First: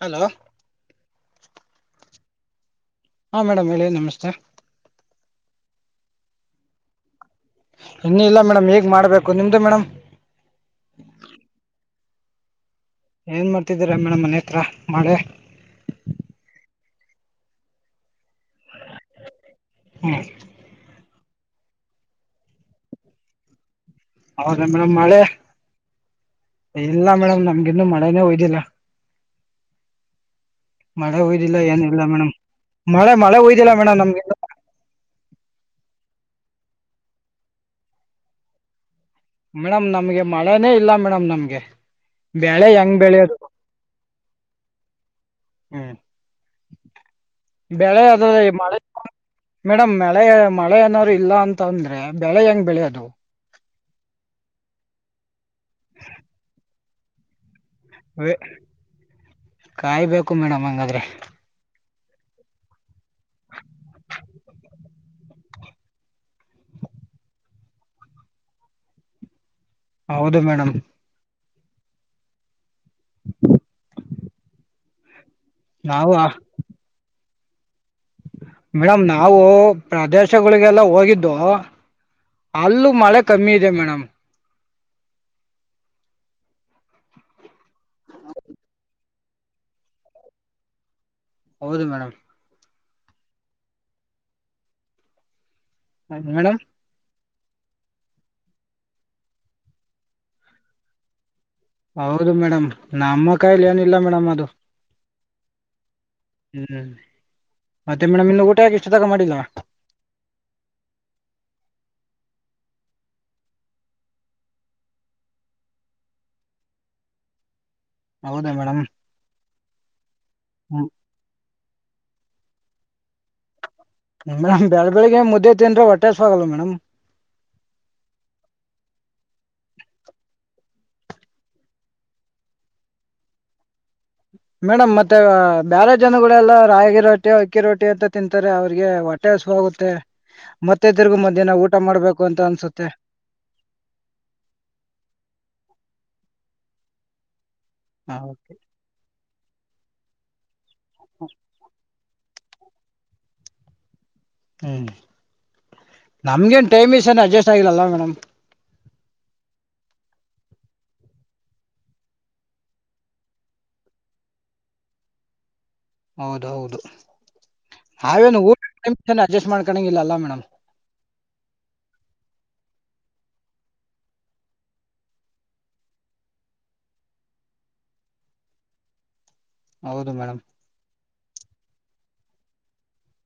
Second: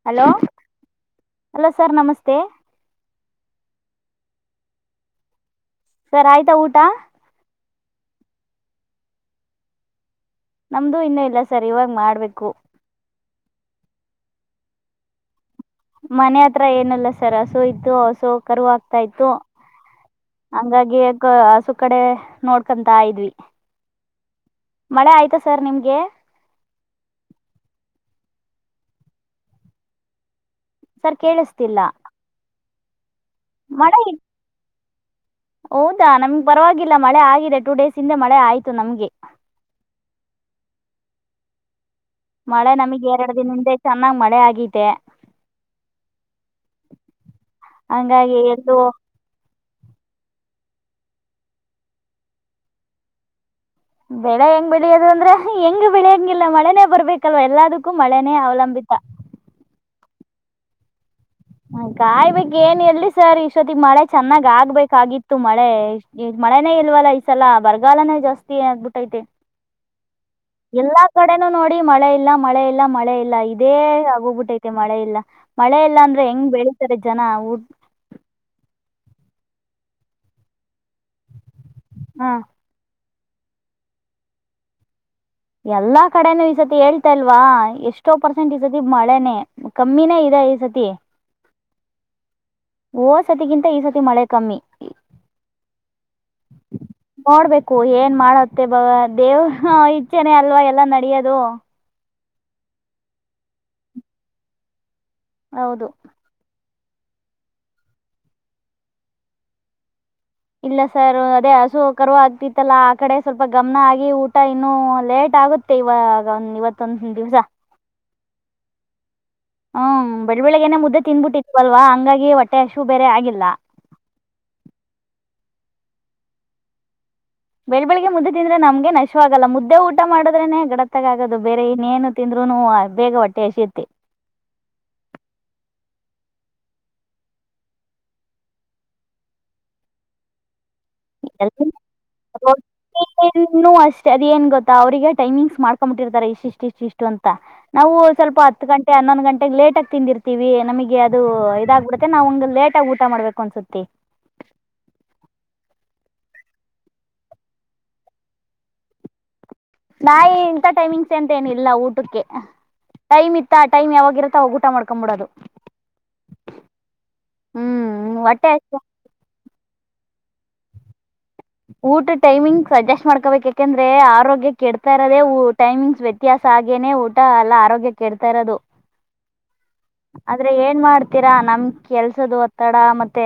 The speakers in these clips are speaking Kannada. ಹಲೋ ಹಲೋ ಸರ್ ನಮಸ್ತೆ ಹಾ ಮೇಡಮ್ ಹೇಳಿ ನಮಸ್ತೆ ಸರ್ ಆಯ್ತಾ ಊಟ? ಇನ್ನ ಇಲ್ಲ ಮೇಡಮ್ ಹೇಗ್ ಮಾಡ್ಬೇಕು‌. ನಿಮ್ದು ಮೇಡಮ್? ನಮ್ದು ಇನ್ನೂ ಇಲ್ಲ ಸರ್ ಇವಾಗ ಮಾಡ್ಬೇಕು ಏನ್ ಮಾಡ್ತಿದ್ದೀರಾ ಮೇಡಮ್ ಮನೆ ಹತ್ರ ಮಾಡಳೆ ಮನೆ ಹತ್ರ ಏನಲ್ಲ ಸರ್ ಹಸೋ ಇತತ್ತು ಹಸೋ ಕರು ಹಾಕ್ತಾ ಇತ್ತು ಹ್ಮ್ ಹಂಗಾಗಿ ಸು ಕಡೆ ನೋಡ್ಕೊಂತ ಇದ ಇದ್ವಿ ಹೌದಾ ಮೇಡಮ್ ಮಳೆ. ಆಯ್ತಾ ಸರ್ ನಿಮ್ಗೆ ಇಲ್ಲ ಮೇಡಮ್ ನಮ್ಗಿನ್ನು ಮಳೆನ ಹತ ಸರ್ ಮಳೆ ಹುದಿಲ್ಲ ಕೇಳಿಸ್ತಿಲ್ಲ ಏನಿಲ್ಲ ಮೇಡಮ್ ಮಳೆ ಮಳೆ ಹಯ್ದಿಲ್ಲ ಮೇಡಮ್ ಮಳೆ ನಮ್ಗೆಂತ ಹೌದಾ ನಮ್ಗೆ ಪರವಾಗಿಲ್ಲ ಮಳೆ ಆಗಿದೆ ಟು ಡೇಸ್ ಇಿಂದ ಮಳೆ ಆಯ್ತು ನಮ್ಗೆ. ಮೇಡಮ್ ನಮ್ಗೆ ಮಳೆನೇ ಇಲ್ಲ ಮೇಡಮ್ ನಮ್ಗೆ. ಬೆಳೆ ಮಳೆ ಹೆಂಗ್ ನಮಗ್ ಎರಡು ಬೆಳೆಯೋದು ದಿನದಿಂದೆ ಚೆನ್ನಾಗ್ ಮಳೆ ಆಗಿದೆ. ಹ್ಮ್ ಬೆಳೆ ಅ ಮೆ ಹಂಗಾಗಿ ಎಲ್ಲೂ ಮೇಡ್ ಮಳೆ ಮಳೆ ಏನಾದ್ರು ಇಲ್ಲ ಅಂತ ಅಂದ್ರೆ ಬೆಳೆ ಹೆಂಗ್ ಬೆಳೆಯದು? ಬೆಳೆ ಹೆಂಗ್ ಬೆಳಿಯದ ಅಂದ್ರೆ ಹೆಂಗ್ ಬೆಳೆಯಂಗಿಲ್ಲ ಮಳೆನೇ ಬರ್ಬೇಕಲ್ವಾ ಎಲ್ಲದು ಕೂ ಮಳೆನೇ ಅವಲಂಬಿತ ಹ ಮಡ ಮಂಗಾದ್ರರೆ. ಗಾಯ್ಬೇಕಕ್ ಏನ್ ಎಲ್ರಿ ಸರ್ ಈ ಸತಿ ಈ ಮಳೆ ಚೆನ್ನಾಗ ಆಗ್ಬೇಕಾಗಿತ್ತು. ಇತ್ತು ಮಳೆ ಮಳೆನೇ ಇಲ್ವಲ್ಲ ಈ ಸಲ ಬರಗಾಲನೇ ಜಾಸ್ತಿ ಏನಗ್ಬಿಟ್ಟೈತೆ ಹೌದು ಮೇಡಮ್ ನೋಡಿ ಮಳೆ ಇಲ್ಲ ಮಳೆ ಇಲ್ಲ ಮಳೆ ಇಲ್ಲ ಇದೇ ಆ ಹೋಗ್ಬಿಟ್ಟೈತೆ ಮಳೆ ಇಲ್ಲ ಮಳೆ ಇಲ್ಲ ನಾವು ಅಂದ್ರೆ ಹೆಂಗ್ ಬೆಳಿತಾರೆ ಜನ ಊ ಮೇಡಮ್ ನಾವು ಪ್ರದೇಶಗಳಿಗೆಲ್ಲ ಹೋಗಿದ್ದು ಹಾಂ ಅಲ್ಲೂ ಮಳೆ ಕಮ್ಮಿ ಇದೆ ಮೇಡಮ್ ಎಲ್ಲಾ ಕಡೆನೂ ಈ ಸತಿ ಹೇಳ್ತಾಲ್ವಾ ಎಷ್ಟೋ ಪರ್ಸೆಂಟ್ ಈ ಸತಿ ಮಳೆನೆ ಕಮ್ಮಿನೇ ಇದೆ ಈ ಸತಿ ಹೌದು ಮೇಡಮ್ ಓ ಸತಿಗಿಂತ ಈ ಸತಿ ಮಳೆ ಕಮ್ಮಿ ಮೇಡಮ ನೋಡ್ಬೇಕು ಏನ್ ಮಾಡತ್ತೆ ಬವ ದೇವ್ ಇಚ್ಛೆನೆ ಅಲ್ವಾ ಎಲ್ಲಾ ನಡಿಯೋದು ಹೌದು ಮೇಡಮ್ ನಮ್ಮ ಕಾಯಿಲಿ ಏನಿಲ್ಲ ಮೇಡಮ್ ಅದು ಹೌದು ಹ್ಮ್ ಮತ್ತೆ ಮೇಡಮ್ ಇನ್ನು ಊಟ ಯಾಕೆ ಎಷ್ಟು ತಾಗ ಮಾಡಿಲ್ಲ ಇಲ್ಲ ಸರ್ ಅದೇ ಹಸು ಕರುವ ಆಗ್ತಿತ್ತಲ್ಲಾ ಆ ಕಡೆ ಸ್ವಲ್ಪ ಗಮನ ಆಗಿ ಊಟ ಇನ್ನು ಲೇಟ್ ಆಗುತ್ತೆ ಇವಾಗ ಒಂದ್ ಇವತ್ತೊಂದ ದಿವಸ ಹೌದಾ ಮೇಡಮ್ [unintelligible] ಹ್ಮ್ ಬೆಳ ಬೆಳಗ್ನೆ ಮುದ್ದೆ ತಿಂದುನ್ಬಿಟ್ಟಿತ್ತುವಲ್ವಾ ಹಂಗಾಗಿ ಹೊಟ್ಟೆ ಆಶು ಬೇರೆ ಆಗಿಲ್ಲ ಮೇಡಮ್ ಬೆಳ ಬೆಳಗ್ಗೆ ಮುದ್ದೆ ತಿಂದ್ರೆ ಹೊಟ್ಟೆ ಹಸಿವು ಆಗಲ್ಲ ಮೇಡಮ್ ಬೆಳ ಬೆಳಗ್ಗೆ ಮುದ್ದೆ ತಿಂದ್ರೆ ನಮ್ಗೆ ಆಶುವಾಗಲ್ಲ ಮುದ್ದೆ ಊಟ ಮಾಡೋದ್ರೆನೆ ಗಡತ್ತಗ ಆದು ಬೇರೆ ಇನ್ನೇನು ತಿಂದ ಬೇಗ ಹೊಟ್ಟೆ ಹಸುವಿತ್ತೆ ಮೇಡಮ್ ಮತ್ತೆ ಬ್ಯಾರೆ ಜನಗಳೆಲ್ಲ ರಾಗಿ ರೊಟ್ಟಿ ಅಕ್ಕಿ ರೊಟ್ಟಿ ಅಂತ ತಿಂತಾರೆ ಅವ್ರಿಗೆ ಹೊಟ್ಟೆ ಹಸಿವು ವಾಗುತ್ತೆ [unintelligible] ಇದರ್ಗೂ ಮಧ್ಯಾಹ್ನ ಊಟ ಮಾಡಬೇಕ ಅಂತ ಅನ್ಸುತ್ತೆ ನು ಅಷ್ಟೇ ಅದ ಏನ್ ಗೊತ್ತಾ ಅವ್ರರಿಗೆ ಟೈಮಿಂಗ್ಸ್ ಮಾಡ್ಕೊಂಬಿಟ್ಟಿರ್ತಾರೆ ಇಷ್ಟ ಇಷ್ಟು ಇಷ್ಟು ಇಷ್ಟು ಅಂತ ನಾವು ಹಾ, ಸ್ವಲ್ಪ ಹತ್ತು ಗಂಟೆ ಹನ್ನೊಂದು ಗಂಟೆಗೆ ಲೇಟ್ ಆಗಿ ತಿಂದಿರ್ತೀವಿ ನಮಗೆ ಅದು ಇದಾಗ್ಬಿಡುತ್ತೆ ನಾವ್ ಲೇಟ್ ಆಗ ಊಟ ಮಾಡ್ಬೇಕು ಅನ್ಸುತ್ತಿ ಹ್ಮ್ [inaudible] ನಮ್ಗೇನ್ ಟೈಮ್ ಇಸನ್ ಅಡ್ಜಸ್ಟ್ ಆಗಿಲ್ಲ ಮೇಡಮ್ ನಾ ಇಂತ ಟೈಮಿಂಗ್ಸ್ ಎಂತೇಏನಿಲ್ಲ ಊಟಕ್ಕೆ ಟೈಮ್ ಇತ್ತ ಆ ಟೈಮ್ ಯಾವಾಗ ಇರುತ್ತ ಅವಾಗ ಊಟ ಮಾಡ್ಕೊಬಿಡೋದು ಹೌದ ಹ್ಮ್ ಹೌದುನು ಹೊಟ್ಟೆ ಊಟ ಅಷ್ಟೆ ಟೈಮ್ ಅಡ್ಜಸ್ಟ್ ಮಾಡ್ ಕಣಂಗಿಲ್ಲಲ್ಲ ಮೇಡಮ್ ಊಟ ಟೈಮಿಂಗ್ಸ್ ಅಜೆಸ್ಟ್ ಮಾಡ್ಕೋಬೇಕು ಯಾಕೆಂದ್ರೆ ಆರೋಗ್ಯ ಕೆ ಇಡ್ತಾ ಇರದೇ ಟೈಮಿಂಗ್ಸ್ ವ್ಯತ್ಯಾಸ ಆಗೇನೆ ಊಟ ಎಲ್ಲ ಆರೋಗ್ಯಕ್ಕೆ ಇಡ್ತಾ ಇರೋದು ಹೌದು ಮೇಡಮ್ ಆದ್ರೆ ಏನ್ ಮಾಡ್ತ ಇತೀರಾ ನಮ್ ಕೆಲ್ಸದು ಒತ್ತಡ ಮತ್ತೆ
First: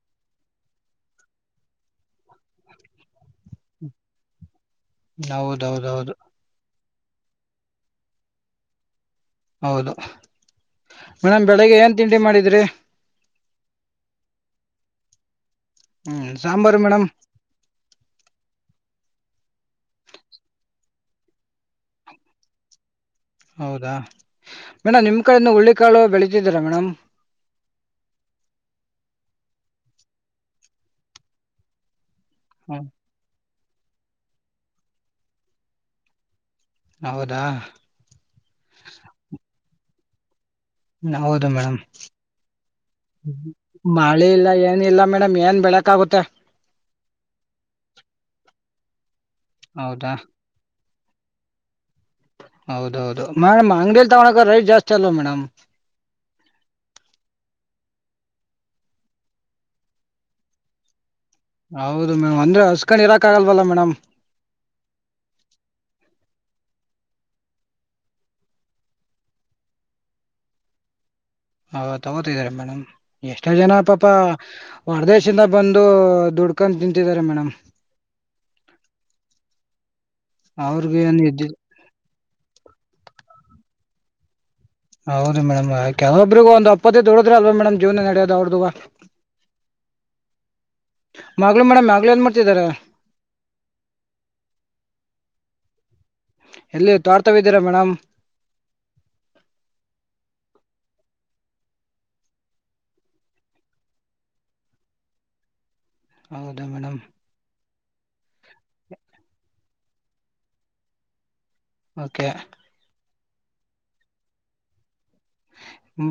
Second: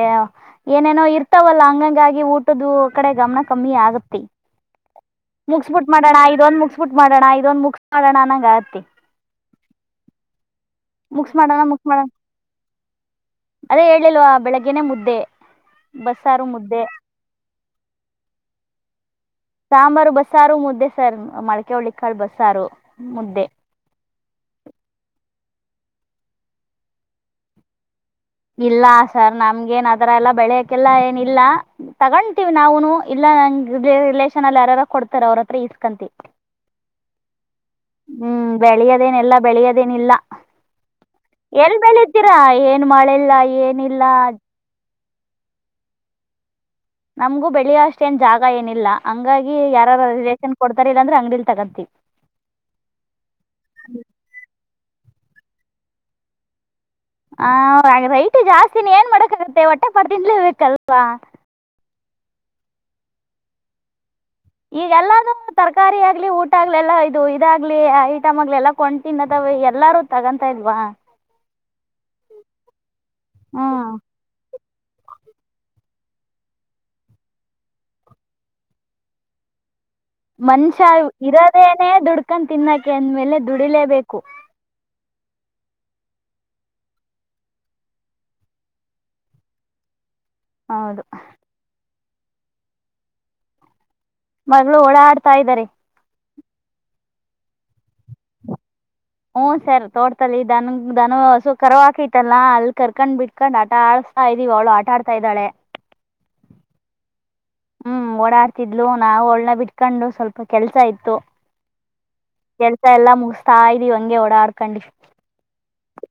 ಏನೇನೋ ಇರ್ತಾವಲ್ಲ ಹಂಗಂಗಾಗಿ ಊಟದ್ದ ಕಡೆ ಗಮನ ಕಮ್ಮಿ ಆಗತ್ತತಿ ಹೌದು ಹೌದು ಮುಗಸಬಿಟ್ಟ ಹೌದು ಮಾಡೋಣ ಇದು ಮಾಡೋಣ ಇದೊಂದ ಮುಗಸ ಮಾಡೋಣ ನಂಗ ಆತಿ ಹೌದು ಮುಕ್ಸ್ ಮೇಡಮ್ ಮಾಡೋಣ ಬೆಳಿಗ್ಗೆ ಮುಕ್ಸ್ ಏನ್ ಮಾಡಣ ತಿಂಡಿ ಮಾಡಿದ್ರಿ ಅದೇ ಹೇಳಿಲ್ ಆ ಬೆಳಗ್ಗೆನೆ ಮುದ್ದೆ ಹ್ಮ್ ಬಸ್ಸಾರು ಸಾಂಬಾರು ಮುದ್ದೆ ಮೇಡಮ್ ಸಾಂಬಾರು ಬಸ್ಸಾರು ಮುದ್ದೆ ಸರ್ ಮಳೆಕೆ ಹಳ್ಳಿ ಕಾಳ ಬಸ್ಸಾರು ಮುದ್ದೆ ಹೌದಾ ಮೇಡಮ್ ನಿಮ್ ಕಡೆನು ಹುಳ್ಳಿ ಕಾಳು ಬೆಳತಿದ್ದೀರಾ ಮೇಡಮ ಇಲ್ಲ ಸರ್ ನಮ್ಗೇನ್ ಅದರ ಎಲ್ಲಾ ಬೆಳೆಯಕೆಲ್ಲ ಏನಿಲ್ಲ ತಗೊತೀವಿ ಹ್ಮ್ ನಾವ್ನು ಇಲ್ಲಾ ನಂಗ ರಿಲೇಷನ್ ಅಲ್ಲಿ ಯಾರಾರ ಕೊಡ್ತಾರ ಅವ್ರ ಹತ್ರ ಇಸ್ಕಂತ ಹೌದಾ ಹ್ಮ್ ಬೆಳೆಯದೇನೆಲ್ಲ ಬೆಳೆಯದೇನಿಲ್ಲ ಎಲ್ ಬೇಳೆದೀರಾ ಏನು ಮಳೆಇಲ್ಲ ಏನ್ ಇಲ್ಲ ಮೇಡಮ್ ಏನ್ ಬೆಳಕ್ ಆಗುತ್ತೆ ನಮ್ಗೂ ಬೆಳೆಯುವ ಅಷ್ಟೇನ್ ಜಾಗ ಏನಿಲ್ಲ ಹಂಗಾಗಿ ಯಾರು ಹೌದಾ ರಿ [unintelligible] ವೇಶನ್ ಕೊಡ್ತಾರೆ ಅ್ರ [inaudible] ಅಂಗಡಿಲಿ ತಗತಿ ಹೌದೌದು ಮೇಡಮ್ ಅಂಗಡಿಲಿ ತಗೋಳಕ ರೈಟ್ ಜಾಸ್ತಿ ಅಲ್ವಾ ಮೇಡಮ್ ಹ ರೈಟ್ ಜಾಸ್ತಿನ ಏನ್ ಮಾಡಕ್ ಆಗತ್ತೆ ಹೊಟ್ಟೆ ಪಾಡು ತಿನ್ನಲೆ ಬೇಕಲ್ವಾ ಹೌದು ಮೇಡಮ್ ಅಂದ್ರೆ ಹಸ್ಕೂಡ್ ಇರಾಕ್ ಆಗಲ್ವಲ್ಲ ಮೇಡಮ್ ಈಗೆಲ್ಲ ತರಕಾರಿ ಆಗ್ಲಿ ಊಟ ಆಗ್ಲೆಲ್ಲಾ ಇದು ಇದಾಗ್ಲಿ ಐಟಮ್ ಆಗ್ಲೆ ಎಲ್ಲ ಕೊಂಡ್ ತಿನ್ನದ ಎಲ್ಲಾರು ತಗೊಂತಾ ಇಲ್ವಾ ಹ ತಗೋತಿದಿದ್ದಾರೆ ಮೇಡಮ್ ಎಷ್ಟೋ ಹ್ಞೂ ಜನ ಪಾಪ ಹೊರದೇಶಿಂದ ಬಂದು ದುಡ್ಕೊಂಡ ತಿಂತಿದ್ದಾರೆ ಮೇಡಮ್ ಮನ್ಷ್ ಅವ್ರಿಗೇನು ಇದ್ದಿಲ್ಲ ಇರದೇನೇ ದುಡ್ಕೊಂಡ ತಿನ್ನಕ ಅಂದ್ಮೇಲೆ ದುಡಿಲೇಬೇಕು ಹೌದು ಮೇಡಂನ ಕೆಲವರಿಗೆ ಒಂದ ಅಪ್ಪತ್ತದ ದೊಡ್ರ ಅಲ್ವಾ ಮೇಡಮ್ ಜೀವನ ನಡೋದ ಅವ್ರದ್ದ ಹೌದು ಮಾಗಲು ಮೇಡ್ ಮಾಗ್ಲು ಏನ್ ಮಾಡ್ತಿದ್ದಾರೆ ಮಗಳು ಓಡ ಆಡ್ತಾ ಇದ್ದಾರೆ ಎಲ್ಲಿ ತೋಟತಾವ್ ಇದ್ದೀರಾ ಮೇಡಮ್. ಹ ಸರ್ ತೋಡ್ತಲ್ಲಿ ದನ ಹಸು ಕರು ಹಾಕಿತ್ತಲ್ಲ ಅಲ್ಲಿ ಕರ್ಕೊಂಡ್ ಬಿಟ್ಕೊಂಡ್ ಆಟ ಇದ್ದೀವಿ ಅವಳು ಆಟ ಆಡ್ತಾ ಇದ್ದಾಳೆ. ಹೌದಾ ಮೇಡಮ್ ಹ್ಮ್ ಓಡಾಡ್ತಿದ್ಲು ನಾವು ಒಳ್ಳನ ಬಿಟ್ಕೊಂಡು ಸ್ವಲ್ಪ ಕೆಲ್ಸ ಇತ್ತು ಓಕೆ ಕೆಲ್ಸ ಎಲ್ಲಾ ಮುಗಿಸಗಿ ಇದ್ದವಿ ಹಂಗೆ ಓಡಾಡ್ಕೊಂಡು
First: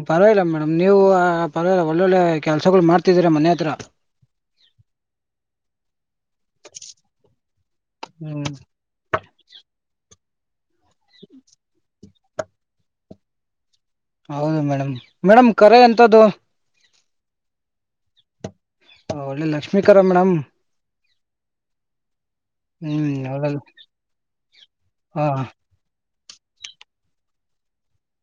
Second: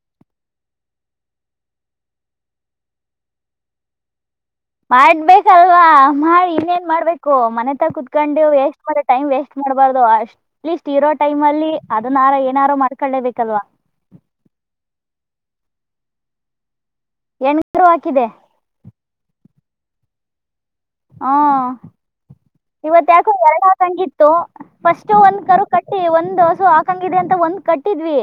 ಪರವಾಗಿಲ್ಲ ಮೇಡಮ್ ನೀವು ಪರವಾಗಿಲ್ಲ ಒಳ್ಳೊಳ್ಳೆ ಕೆಲ್ಸಗಳು ಮಾಡ್ತಿದೀರ ಮನೆ ಹತ್ರ ಮಾಡ್ಬೇಕಲ್ವಾ ಮಾಡಿ ಇನ್ನೇನ್ ಮಾಡ್ಬೇಕು ಮನೆತ ಕುೂತ್ಕೊಂಡು ಹ್ಮ್ ವೇಸ್ಟ್ ಮಾಡ ಟೈಮ್ ವೇಸ್ಟ್ ಮಾಡ್ಬಾರ್ದು ಅ ಲೀಸ್ಟ್ ಇರೋ ಟೈಮ್ ಅಲ್ಲಿ ಅದನ್ನಾರ ಏನಾರೋ ಮಾಡ್ಕೊಳ್ಳೇಬೇಕಲ್ವಾ ಹೌದು ಮೇಡಮ್ ಮೇಡಮ್ ಕರೆ ಎಂತ್ದು ಹೆಣ ಗರು [inaudible] [unintelligible] ಹಾಕಿದೆ ಹ ಒಳ್ಳೆ ಲಕ್ಷ್ಮೀಕರ ಮೇಡಮ್ ಹಾ. ಇವತ್ ಹ್ಮ್ ಯಾಕೊ ಒಳ್ಳೆ ಎರಡು ಹಾಕಂಗಿತ್ತು ಫಸ್ಟ್ ಹಾ ಒಂದ್ ಕರು ಕಟ್ಟಿ ಒಂದ್ ಒಂದು ಹಸು ಆಕಂಗಿಂದೇ ಅಂತ ಒಂದ್ ಕಟ್ಟಿದ್ವಿ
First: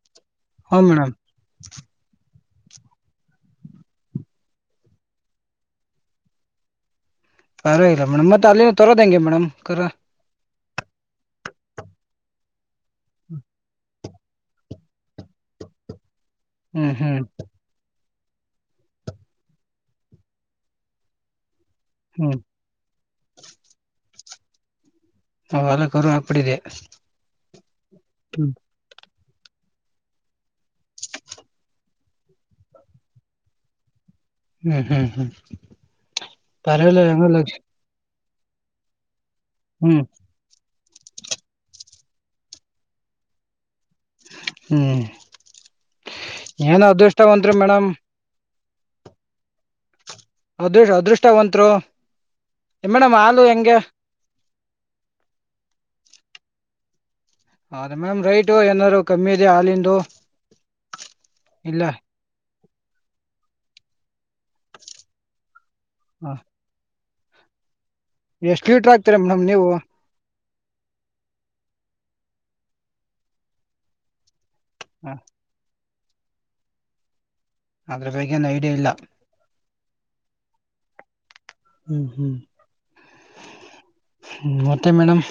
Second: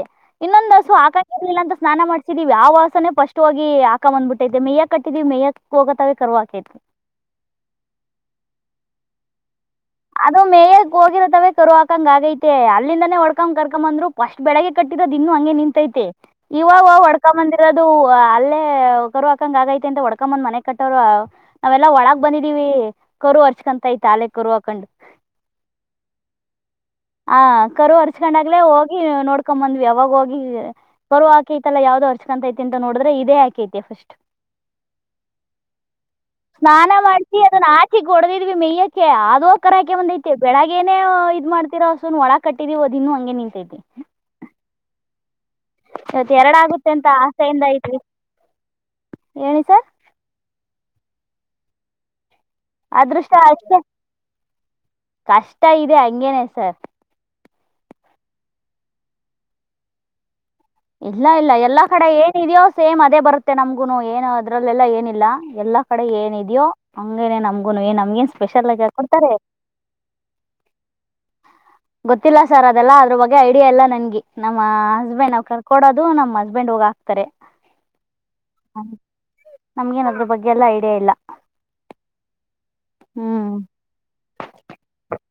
ಇನ್ನೊಂದ ಹಾ ಹಸು ಮೇಡಮ್ ಆಕಂಗಿರ್ಲಿಲ್ಲ ಅಂತ ಸ್ನಾನ ದಿವವಿ [unintelligible] ಹಸನೇ ಫಸ್ಟ್ ಹೋಗಿ ಹಾಕ ಬಂದ್ಬಿಟ್ಟೈತೆ ಮೇಯ್ಯಕಟ್ಟಿದಿವಿ ಮೇಯ್ಯಕ್ ಹೋಗತಾವೆ ಕರು ಹಾಕೇತಿ. ಪರವಾಗಿಲ್ಲ ಮೇಡಮ್ ಮತ್ತೆ ಅಲ್ಲಿಂದ ತರೋದೆಂಗೆ ಮೇಡಮ್ ಕರ. ಅದು ಮೇಯ್ಯಕ್ ಹೋಗಿರೋತವೇ ಕರು ಆಕಾಂಗಗೈತೆ ಅಲ್ಲಿಂದನೇ ಒಡ್ಕೊಂಡ್ ಕರ್ಕಂಬಂದ್ರು ಅಷ್ಟ್ ಬೆಳಗ್ಗೆ [unintelligible] ಇನ್ನು ಹಂಗೆ ನಿಂತೈತೆ ಇವಾಗ ಹ್ಮ್ ಹ್ಮ್ ವಡ್ಕಾ ಬಂದಿರೋದು ಹಾ ಅಲ್ಲೇ ಕರು ಹಾಕಂಗಗೈತೆ ಅಂತ ಹೊಡ್ಕೊಂಬಂದ್ ಮನೆ ಕಟ್ಟೋರೆ ನಾವೆಲ್ಲಾ ಒಳಗ್ ಹ್ಮ್ ಬಂದಿದೀವಿ ಕರು ಹಾರುಚ್ಕೊಂತೈತೆ ಅಲೆ ಕರು ಹಾಕಂಡ್. ಹಾ ಅಲೆ ಕರು ಆಗ್ಕ್ಬಿಟ್ಟಿದೆ. ಹ ಕರು ಹರ್ಚ್ಕೊಂಡಾಗ್ಲೇ ಹೋಗಿ ನೋಡ್ ಹಾಕೊಂಬಂದ್ವಿ ಯಾವಾಗ ಹೋಗಿ ಕರು ಆಕೆೈತಲ್ಲ ಯಾವ್ದೋ ಅರ್ಚ್ಕೊಂತೈತೆ ಅಂತ ನೋಡಿದ್ರೆ ಇದೇ ಆಕೆೈತೆ ಫಸ್ಟ್. ಹ್ಮ್ ಹ್ಮ್ ಹ್ಮ್ ಸ್ನಾನ ಪರವಾಗಿಲ್ಲ ಹೆಂಗೋ ಮಾಡ್ಸಿ ಲಕ್ಷ ಅದುನ್ನಕಿ ಹೊಡ್ದಿದ್ವಿ ಮೇಯ್ಯಕ್ಕೆ ಆದೋಗಿ ಕರ ಹ್ಮ್ ಹಾಕಬಂದೈತೆ ಬೆಳಗೇನೇ ಇದ್ ಮಾಡ್ ಸ [unintelligible] ಒಳಗ್ ಕಟ್ಟಿದಿವ್ ಅದ್ ಇನ್ನು ಹಂಗೆ ನಿಂತೈತಿ. ಹ್ಮ್. ಇವತ್ ಎರಡ ಏನೋ ಆಗುತ್ತೆ ಅಂತ ಅದೃಷ್ಟವಂತ್ರು ಆಸೆಯಿಂದ ಮೇಡಮ್ ಇದ್ವಿ ಹೇಳಿ ಸರ್. ಅದೃ [unintelligible] ಅದೃಷ್ಟವಂತ್ರು ಮೇಡಮ್ ಅದೃಷ್ಟ ಹಾಲು ಹೆಂಗೆ ಅಷ್ಟೇ ಕಷ್ಟ ಇದೆ ಹಂಗೇನೆ ಸರ್. ಹೌದ ಮ್ಯಾಮ್ ರೇಟ್ ಏನಾದ್ರು ಕಮ್ಮಿ ಇದಿಯಾ ಹಾಲಿಂದು. ಇಲ್ಲ ಇಲ್ಲ ಎಲ್ಲಾ ಕಡೆ ಏನೀನ್ದ್ಯೋ ಸೇಮ್ ಅದೇ ಬರುತ್ತೆ ನಮ್ಗುನು ಏನು ಅದ್ರಲ್ಲೆಲ್ಲಾ ಏನಿಲ್ಲ ಎಲ್ಲಾ ಕಡೆ ಹಾಂ ಏನಿದ್ಯೋ ಹಂಗೇನೆ ನಮ್ಗುನು ಏನ್ ನಂಗೇನ್ ಎಷ್ಟು ಸ್ಪೆಷಲ್ ಆಗಿ [unintelligible] ಲೀಟ್ರ್ ಹಾಗ ಹಾಕ್ತೀರಾ ಕೊಡ್ತಾರೆ. ಮೇಡಮ್ ನೀವು ಗೊತ್ತಿಲ್ಲ ಸರ್ ಅದೆಲ್ಲ ಅದ್ರ ಬಗ್ಗೆ ಐಡಿಯಾ ಇಲ್ಲಾ ನನ್ಗೆ. ನಮ್ಮ ಹಾಂ ಹಸ್ಬೆಂಡ್ ಅವ್ ಕರ್ಕೋಡದು ನಮ್ಮ್ ಹಸ್ಬೆಂಡ್ ಹೋಗ್ ಹಾಕ್ತಾರೆ. ಆದ್ರು ಬೇಗ ಏನ್ ಐಡಿಯಾ ಇಲ್ಲ. ನಂಗೇನ್ ಅದ್ರ ಬಗ್ಗೆ ಎಲ್ಲ ಐಡಿಯಾ ಇಲ್ಲ. ಹ್ಮ್ ಹ್ಮ್ ಹ್ಞೂ ಮತ್ತೆ ಮೇಡಮ್.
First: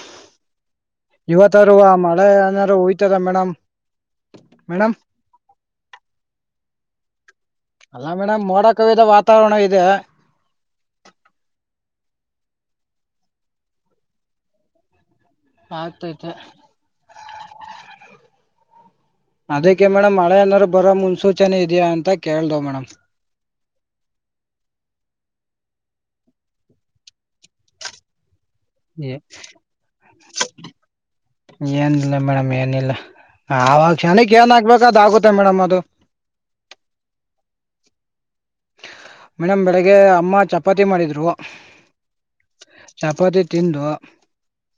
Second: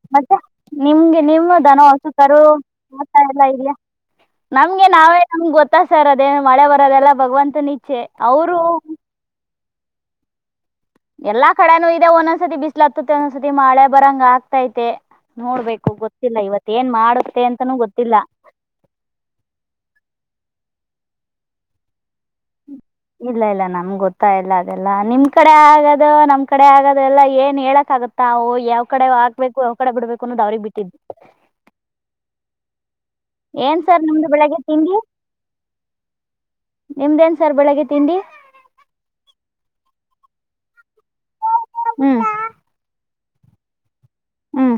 ನಿಮ್ಗೆ ನಿಮ್ಮ ಇವತ್ತಾದ್ರು ದನ ಆ ಹೊಸು ಮಳೆ ಕರು ಏನಾದ್ರು ತೋಟ ಹುಯ್ತದ ಎಲ್ಲ ಮೇಡಮ್ ಇದ್ದೀಯ ನಮ್ಗೆ ಮೇಡಮ್ ನಾವೇ ನಮ್ ಗೊತ್ತಾ ಸರ್ ಅದೇನು ಮಳೆ ಬರದೆಲ್ಲ ಭಗವಂತ್ ಅಲ್ಲಾ ಮೇಡಮ್ ಮೋಡ ಕವಿದ ವಾತಾವರಣ ಇದೆ. ಎಲ್ಲಾ ಕಡೆನುೂ ಇದೆ ಒಂದೊಂದ್ಸತಿ ಬಿಸ್ಲ ಹತುತ್ತೆ ಒಂದೊಂದ್ಸತಿ ಮಳೆ ಬರಂಗಗತೈತೆ. ನೋಡ್ಬೇಕು ಆಗ್ತೈತೆ ಗೊತ್ತಿಲ್ಲ ಇವತ್ ಏನ್ ಮಾಡುತ್ತೆ ಅಂತನೂ ಗೊತ್ತಿಲ್ಲ. ಅದಕ್ಕೆ ಮೇಡಮ್ ಮಳೆ ಏನಾರು ಬರೋ ಮುನ್ಸೂಚನೆ ಇದೆಯಾ ಅಂತ ಕೇಳ್ದ ಮೇಡಮ್. ಇಲ್ಲ ಇಲ್ಲ ನಮ್ಗೆ ಗೊತ್ತಾಗಲ್ಲ ಅದೆಲ್ಲ ನಿಮ್ ಕಡೆ ಆಗದು ನಮ್ ಕಡೆ ಆಗದು ಎಲ್ಲಾ ಏನ್ ಹೇಳಕ್ ಆಗುತ್ತಾ ಯಾವ್ ಕಡೆ ಆಗ್ಬೇಕು ಯಾವ್ ಕಡೆ ಬಿಡ್ಬೇಕು ಅನ್ನೋದು ಅವ್ರಿಗ್ ಬಿಟ್ಟಿದು. ಏನಿಲ್ಲ ಮೇಡಮ್ ಏನಿಲ್ಲ ಏನ್ ಆವಾಗ ಸರ್ ನಿಮ್ದು ಕ್ಷಣಕ್ಕೆ ಏನ್ ಬೆಳಿಗ್ಗೆ ಹಾಕ್ಬೇಕು ತಿಂಡಿ ಅದ್ ಆಗುತ್ತೆ ಮೇಡಮ್ ಅದು ನಿಮ್ದೇನ್ ಸರ್ ಬೆಳಗ್ಗೆ ತಿಂಡಿ. ಮೇಡಂ ಬೆಳಿಗ್ಗೆ ಅಮ್ಮ ಚಪಾತಿ ಮಾಡಿದ್ರು. ಹ್ಮ್. ಚಪ್ಪತಿ ತಿಂದು ಹ್ಮ.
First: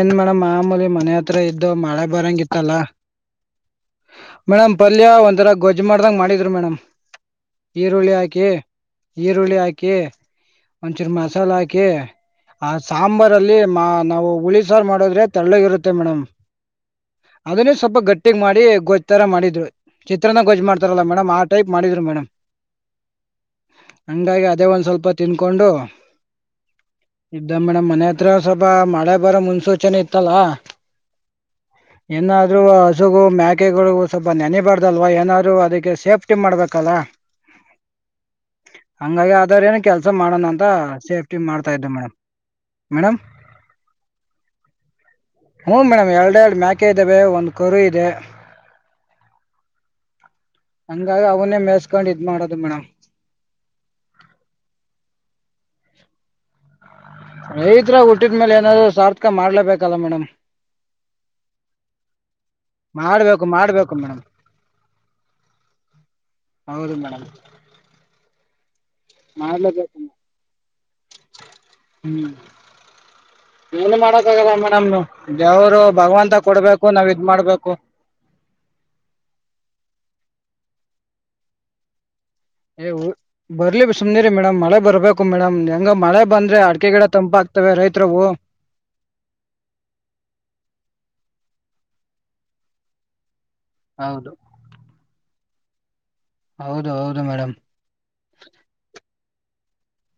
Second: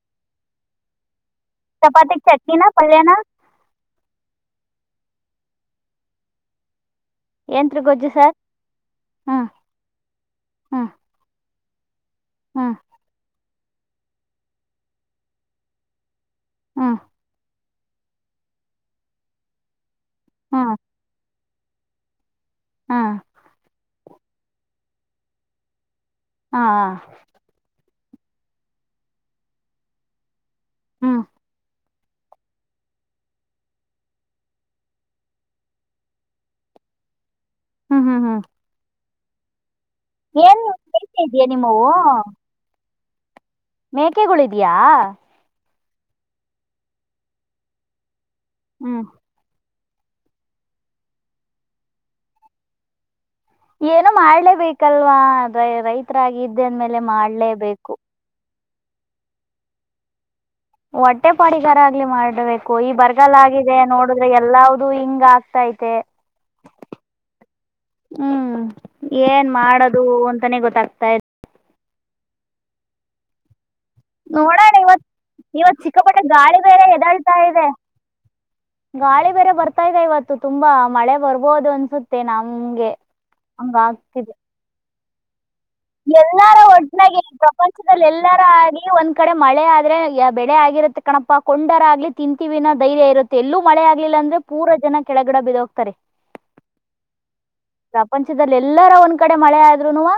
ಏನ್ ಮೇಡಂ ಮಾಮೂಲಿ ಮನೆ ಹತ್ರ ಇದ್ದು ಮಳೆ ಚಪಾತಿ ಚಟ್ನಿನ ಬರಂಗಿತ್ತಲ್ಲ. ಪಲ್ಯನ ಮೇಡಮ್ ಪಲ್ಯ ಒಂಥರ ಗೊಜ್ಜ್ ಮಾಡ್ದಂಗ್ ಮಾಡಿದ್ರು ಮೇಡಂ. ಎಂತ್ರು ಗೊಜ್ಜು ಸರ್. ಹೇ ಹ್ಮ್ ಈರುಳ್ಳಿ ಹಾಕಿ ಹ್ಮ್ ಒಂದಚೂರ್ ಮಸಾಲ ಹಾಕಿ. ಆ ಹ್ಮ್ ಸಾಂಬಾರಲ್ಲಿ ಮಾ ನಾವು ಉಳಿ ಸಾರ್ ಮಡುದ್ರೆ ತೆಳ್ಳುಗಿರುತ್ತೆ ಮೇಡಂ. ಹಾ ಅದನ್ನೇ ಸ್ವಲ್ಪ ಗಟ್ಟಿಗೆ ಮಾಡಿ ಗೊಜ್ತರ ಮಾಡಿದ್ರು ಚಿತ್ರನ ಹಾ ಗೊಜ್ ಮಾಡ್ತಾರಲ್ಲ ಮೇಡಮ್ ಆ ಟೈಪ್ ಮಾಡಿದ್ರು ಮೇಡಮ್ ಹ್ಮ ಹಂಗಾಗಿ ಅದೇ ಒಂದ್ ಸ್ವಲ್ಪ ತಿನ್ಕೊಂಡು ಹಾ ಇದ್ದ ಮೇಡಮ್ ಮನ ಮತ್ರಸಭ ಮಳೆ ಬರೋ ಮುನ್ಸೂಚನೆ ಇತ್ತಲ್ಲ ಹ್ಮ್ ಏನಾದ್ರು ಹಸುಗು ಮ್ಯಾಕೆಗಳಗು ಸ್ವಲ್ಪ ನೆನೆಬಾರ್ದಲ್ವಾ ಏನಾದ್ರು ಅದಕ್ಕೆ ಸೇಫ್ಟಿ ಮಾಡ್ಬೇಕ ಕಲ ಹ್ಮ ಹ್ಮ ಹ್ಮ ಹಂಗಾಗಿ ಆದಾರ ಏನು ಕೆಲ್ಸ ಮಾಡೋಣ ಅಂತ ಮೇಕೆ ಸೇಫ್ಟಿ ಇದೆಯಾ ಮಾಡ್ತಾ ಇದ್ದೆ ಮೇಡಮ್ ಮೇಡಮ್ ಮೇಕೆಗಳು ಇದ್ಯಾಾ ಹ್ಮಞ ಮೇಡಮ್ ಎರಡು ಎರಡು ಮ್ಯಾಕೆ ಇದ್ದಾವ ಒಂದು್ ಕರು ಇದೆ ಹ್ಮ್ ಹಂಗಾಗಿ ಅವನ್ನೇ ಮೇಸ್ಕೊಂಡ್ ಇದ್ ಮಾಡೋದು ಮೇಡಮ್ ಏನು ಮಾಡ್ಲೇಬೇಕಲ್ವಾ ರೈತರಗ ಇದ್ದೆ ಅಂದ್ಮೇಲೆ ರೈತ್ರ ಹುಟ್ಟಿದ್ಮೇಲೆ ಏನಾದ್ರು ಸಾರ್ಥಕ ಮಾಡ್ಲೇಬೇಕಲ್ಲ ಮೇಡಮ್ ಹೊಟ್ಟೆ ಪಾಡಿಗಾರ ಆಗ್ಲಿ ಮಾಡಬೇಕು ಈ ಬರಗಲ್ ಮಾಡ್ಬೇಕು ಆಗಿದೆ ಮಾಡ್ಬೇಕು ಮೇಡಮ್ ನೋಡಿದ್ರೆ ಎಲ್ಲ್ದೂ ಹಿಂಗ್ ಆಗ್ತಾ ಆಐತೆ ಹೌದ ಮಡ್ಮ ಹ್ಮ್ ಏನ್ ಮಾಡ್ಲೇಬೇಕು ಮಾಡದು ಅಂತಾನೇ ಗೊತ್ತಾಗ್ತಾ ಇ ಹ್ಮ್ ಏನು ಮಾಡಕ ಆಗಲ್ಲ ನೋಡೋಣ ಮೇಡಮ್ ಇವತ್ ಇವತ್ ದೇವರು ಸಿಕ್ಕಾಪಟ್ಟೆ ಭಗವಂತ ಗಾಳಿ ಬೇರೆ ಕೊಡ್ಬೇಕು ನಾವ್ ಇದ್ ಎದಾಳ್ತಾ ಇದೆ ಮಾಡ್ಬೇಕು ಗಾಳಿ ಬೇರೆ ಬರ್ತಾ ಇದೆ ಇವತ್ತು ತುಂಬಾ ಮಳೆ ಬರ್ಬೋದು ಅನ್ಸುತ್ತ ಏ ಬರ್ಲಿ ಸುಮನೆ ರರಿ ಮೇಡಮ್ ಮಳೆ ಬರ್ಬೇಕು ಮೇಡಮ್ ಹೆಂಗ ಮಳೆ ಬಂದ್ರೆ ಎಲ್ಲಾರು ಅಡಿಕೆ ಗಿಡ ಒಟ್ಟನಾಗಿ ತಂಪಾಗ್ತವೆ ಪ್ರಪಂಚದಲ್ಲಿ ರೈತರವು ಎಲ್ಲಾರು ಆಗಿ ಒಂದ್ ಕಡೆ ಮಳೆ ಆದ್ರೆ ಬೆಳೆ ಆಗಿ ಇ ಕಣಪಾ ಕೊಂಡರ ಆಗ್ಲಿ ತಿಂತೀವಿನೋ ಧೈರ್ಯ ಇರುತ್ತೆ ಎಲ್ಲೂ ಮಳೆ ಆಗ್ಲಿಲ್ಲ ಹೌದು ಅಂದ್ರೆ ಪೂರ ಜನ ಕೆಳಗಿಡ ಬಿದ ಹೋಗ್ತಾರೆ ಹೌದು ಹೌದು ಮೇಡಮ್ ಪ್ರಪಂಚದಲ್ಲಿ ಎಲ್ಲಾರ ಒಂದ್ ಕಡೆ ಮಳೆ ಆದ್ರುನುವ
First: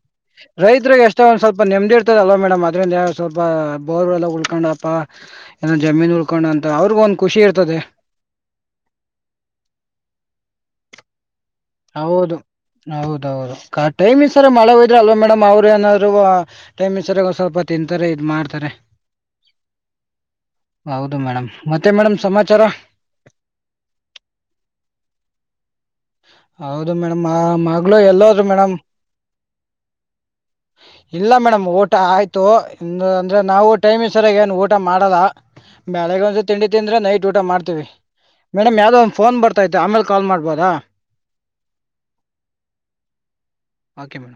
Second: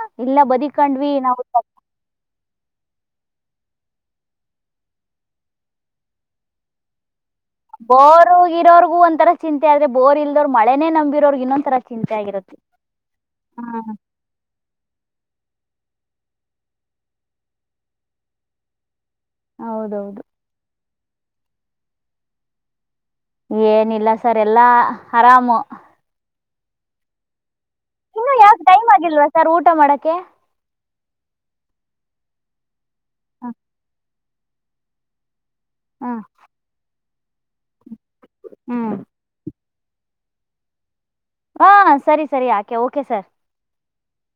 ರೈತರಿರಿಗೆ ಎಷ್ಟೊ ಒಂದ ಸ್ವಲ್ಪ ನೆಮ್ದಿ ಇರ್ತದಲ್ವಾ ಮೇಡಮ್ ಅದ್ರಂದ ಸ್ವಲ್ಪ ಬೋರ್ಗಳಲ್ಲ ಉಳ್ಕೊಂಡಪ್ಪಾ ಏನ ಜಮೀನ್ ಉಳ್ಕೊಂಡಂತ ಅವ್ರಗ ಒ ಬೋರ್ ಇರೋರ್ಗೂ ಒಂಥರ ಚಿಂತೆ ಆದ್ರೆ ಬೋರ್ ಇಲ್ದೋ್ರರು ಮಳೆನೆೇ ನಂಬಿರೋರ್ಗ್ ಇನ್ನೊಂದು ಹೌದು ಹೌದೌದು ಹ್ಮ್ ಟೈಮ್ ಸರ ಮಳೆ ಇದ್ರ ಅಲ್ವಾ ಮೇಡಮ್ ಅವ್ರು ಏನಾದ್ರು ಟೈಮ್ ಸರಿ ಸ್ವಲ್ಪ ತಿಂತಾರೆ ಇದ್ ಮಾಡ್ತಾರೆ ಹೌದೌದು ಹೌದು ಮೇಡಮ್ ಮತ್ತೆ ಮೇಡಮ್ ಸಮಾಚಾರ ಏನಿಲ್ಲ ಸರ್ ಎಲ್ಲಾ ಆರಾಮು ಹೌದು ಮೇಡಮ್ ಇನ್ನು ಎಲ್ಲರು ಯಾಕೆ ಮೇಡ್ ಟೈಮ್ ಆಗಿಲ್ವಾ ಸರ್ ಊಟ ಮಾಡಕ್ಕೆ ಇಲ್ಲ ಮೇಡಮ್ ಓಟ ಆಯ್ತು ಇ ಅಂದ್ರೆ ನಾವು ಟೈಮ್ ಸರ್ಾಗ ಏನು ಊಟ ಮಾಡಲ್ಲ ಹ್ಮ್ ಬೆಳಗೆ ಒಂದು ತಿಂಡಿ ತಿಂದ್ರೆ ನೈಟ್ ಊಟ ಮಾಡ್ತೀವಿ ಮೇಡಮ್ ಹ್ಮ್ ಯಾವ್ದೋ ಒಂದು ಫೋನ್ ಬರತೈತೆ ಆಮೇಲೆ ಕಾಲ್ ಮಾಡ್ಬೋದ ಹಾ ಸರಿ ಸರಿ ಆಕೆ ಓಕೆ ಸರ್ ಓಕೆ ಮೇಡಮ್